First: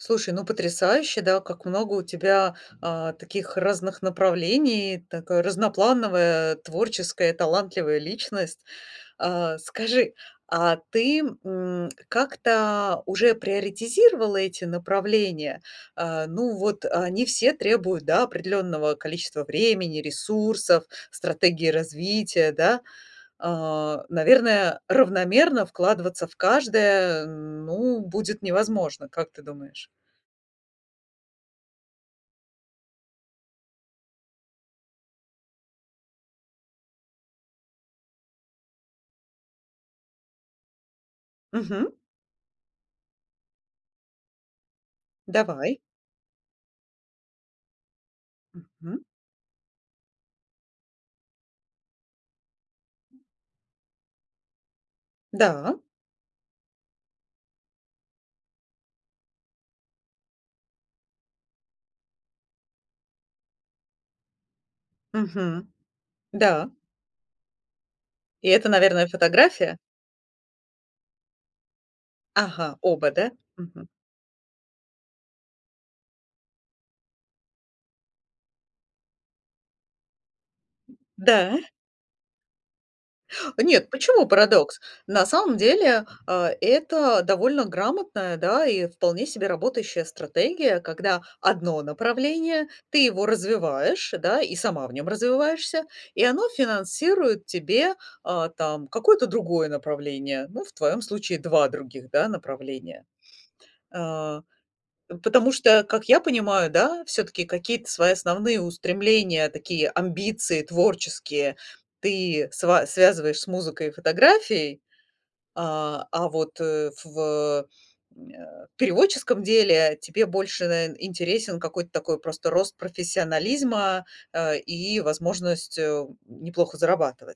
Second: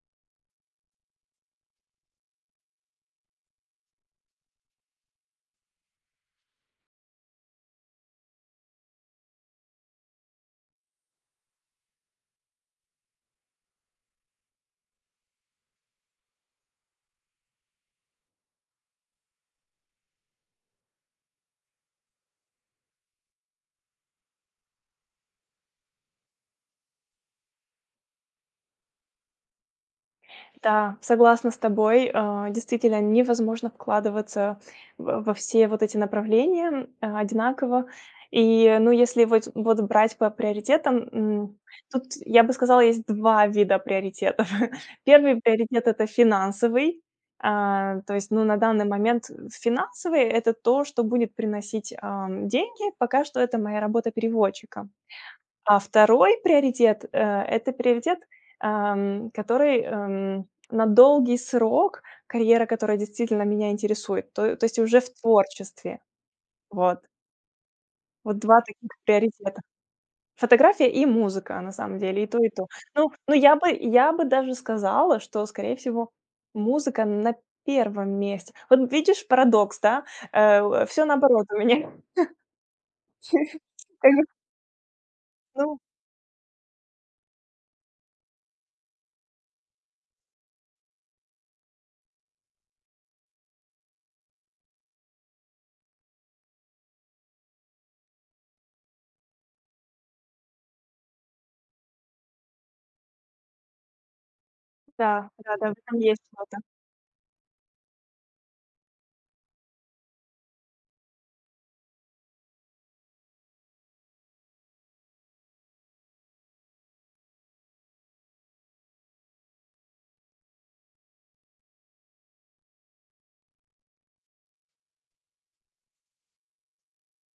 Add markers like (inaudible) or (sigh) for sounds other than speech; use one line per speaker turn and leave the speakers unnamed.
Слушай, ну потрясающе, да, как много у тебя, а, таких разных направлений, такая разноплановая, творческая, талантливая личность. А скажи, а ты, м, как-то уже приоритизировала эти направления? А, ну вот, они все требуют, да, определенного количества времени, ресурсов, стратегии развития, да? А, наверное, равномерно вкладываться в каждое, ну, будет невозможно, как ты думаешь?
Да, согласна с тобой, а, действительно невозможно вкладываться в во все вот эти направления, м, одинаково. И, ну, если воть вот брать по приоритетам, м,
Мгм.
тут я бы сказала, есть 2 вида приоритетов. (chuckles) Первый
Давай.
приоритет- это финансовый. А то есть, ну, на данный
Мгм.
момент, э, финансовый- это то, что будет приносить, ам, деньги. Пока что это моя работа переводчика.
Да.
А второй приоритет, э,- это приоритет, ам, который, ам, на долгий срок, карьера, которая действительно меня интересует, то то есть уже в
Мгм.
творчестве
Да.
вот. Вот
И
2
это,
таких
наверное,
приоритета:
фотография?
фотография и музыка, на самом деле. И то, и то.
Ага,
Но
оба, да?
но я бы
Мгм.
я бы даже сказала, что, скорее всего, музыка на 1 месте. Вот видишь парадокс, да? Э, у э, всё наоборот у
Да.
меня. (chuckles)
Нет,
Так.
почему парадокс? На самом
Ну
деле, а, это довольно грамотная, да и вполне себе работающая стратегия, когда одно направление ты его развиваешь, да и сама в нем развиваешься, и оно финансирует тебе, а, там какое-то другое направление. Ну, в твоем случае 2 других, да, направления. А.
Да,
Потому
да-да, в
что,
этом
как я
есть что-то.
понимаю, да, всё-таки какие-то свои основные устремления, такие амбиции творческие ты сва связываешь с музыкой и фотографией, а, а вот, э, в э, м, э переводческом деле тебе больше, навер интересен какой-то такой просто рост профессионализма, а, и возможность, э, неплохо зарабатывать.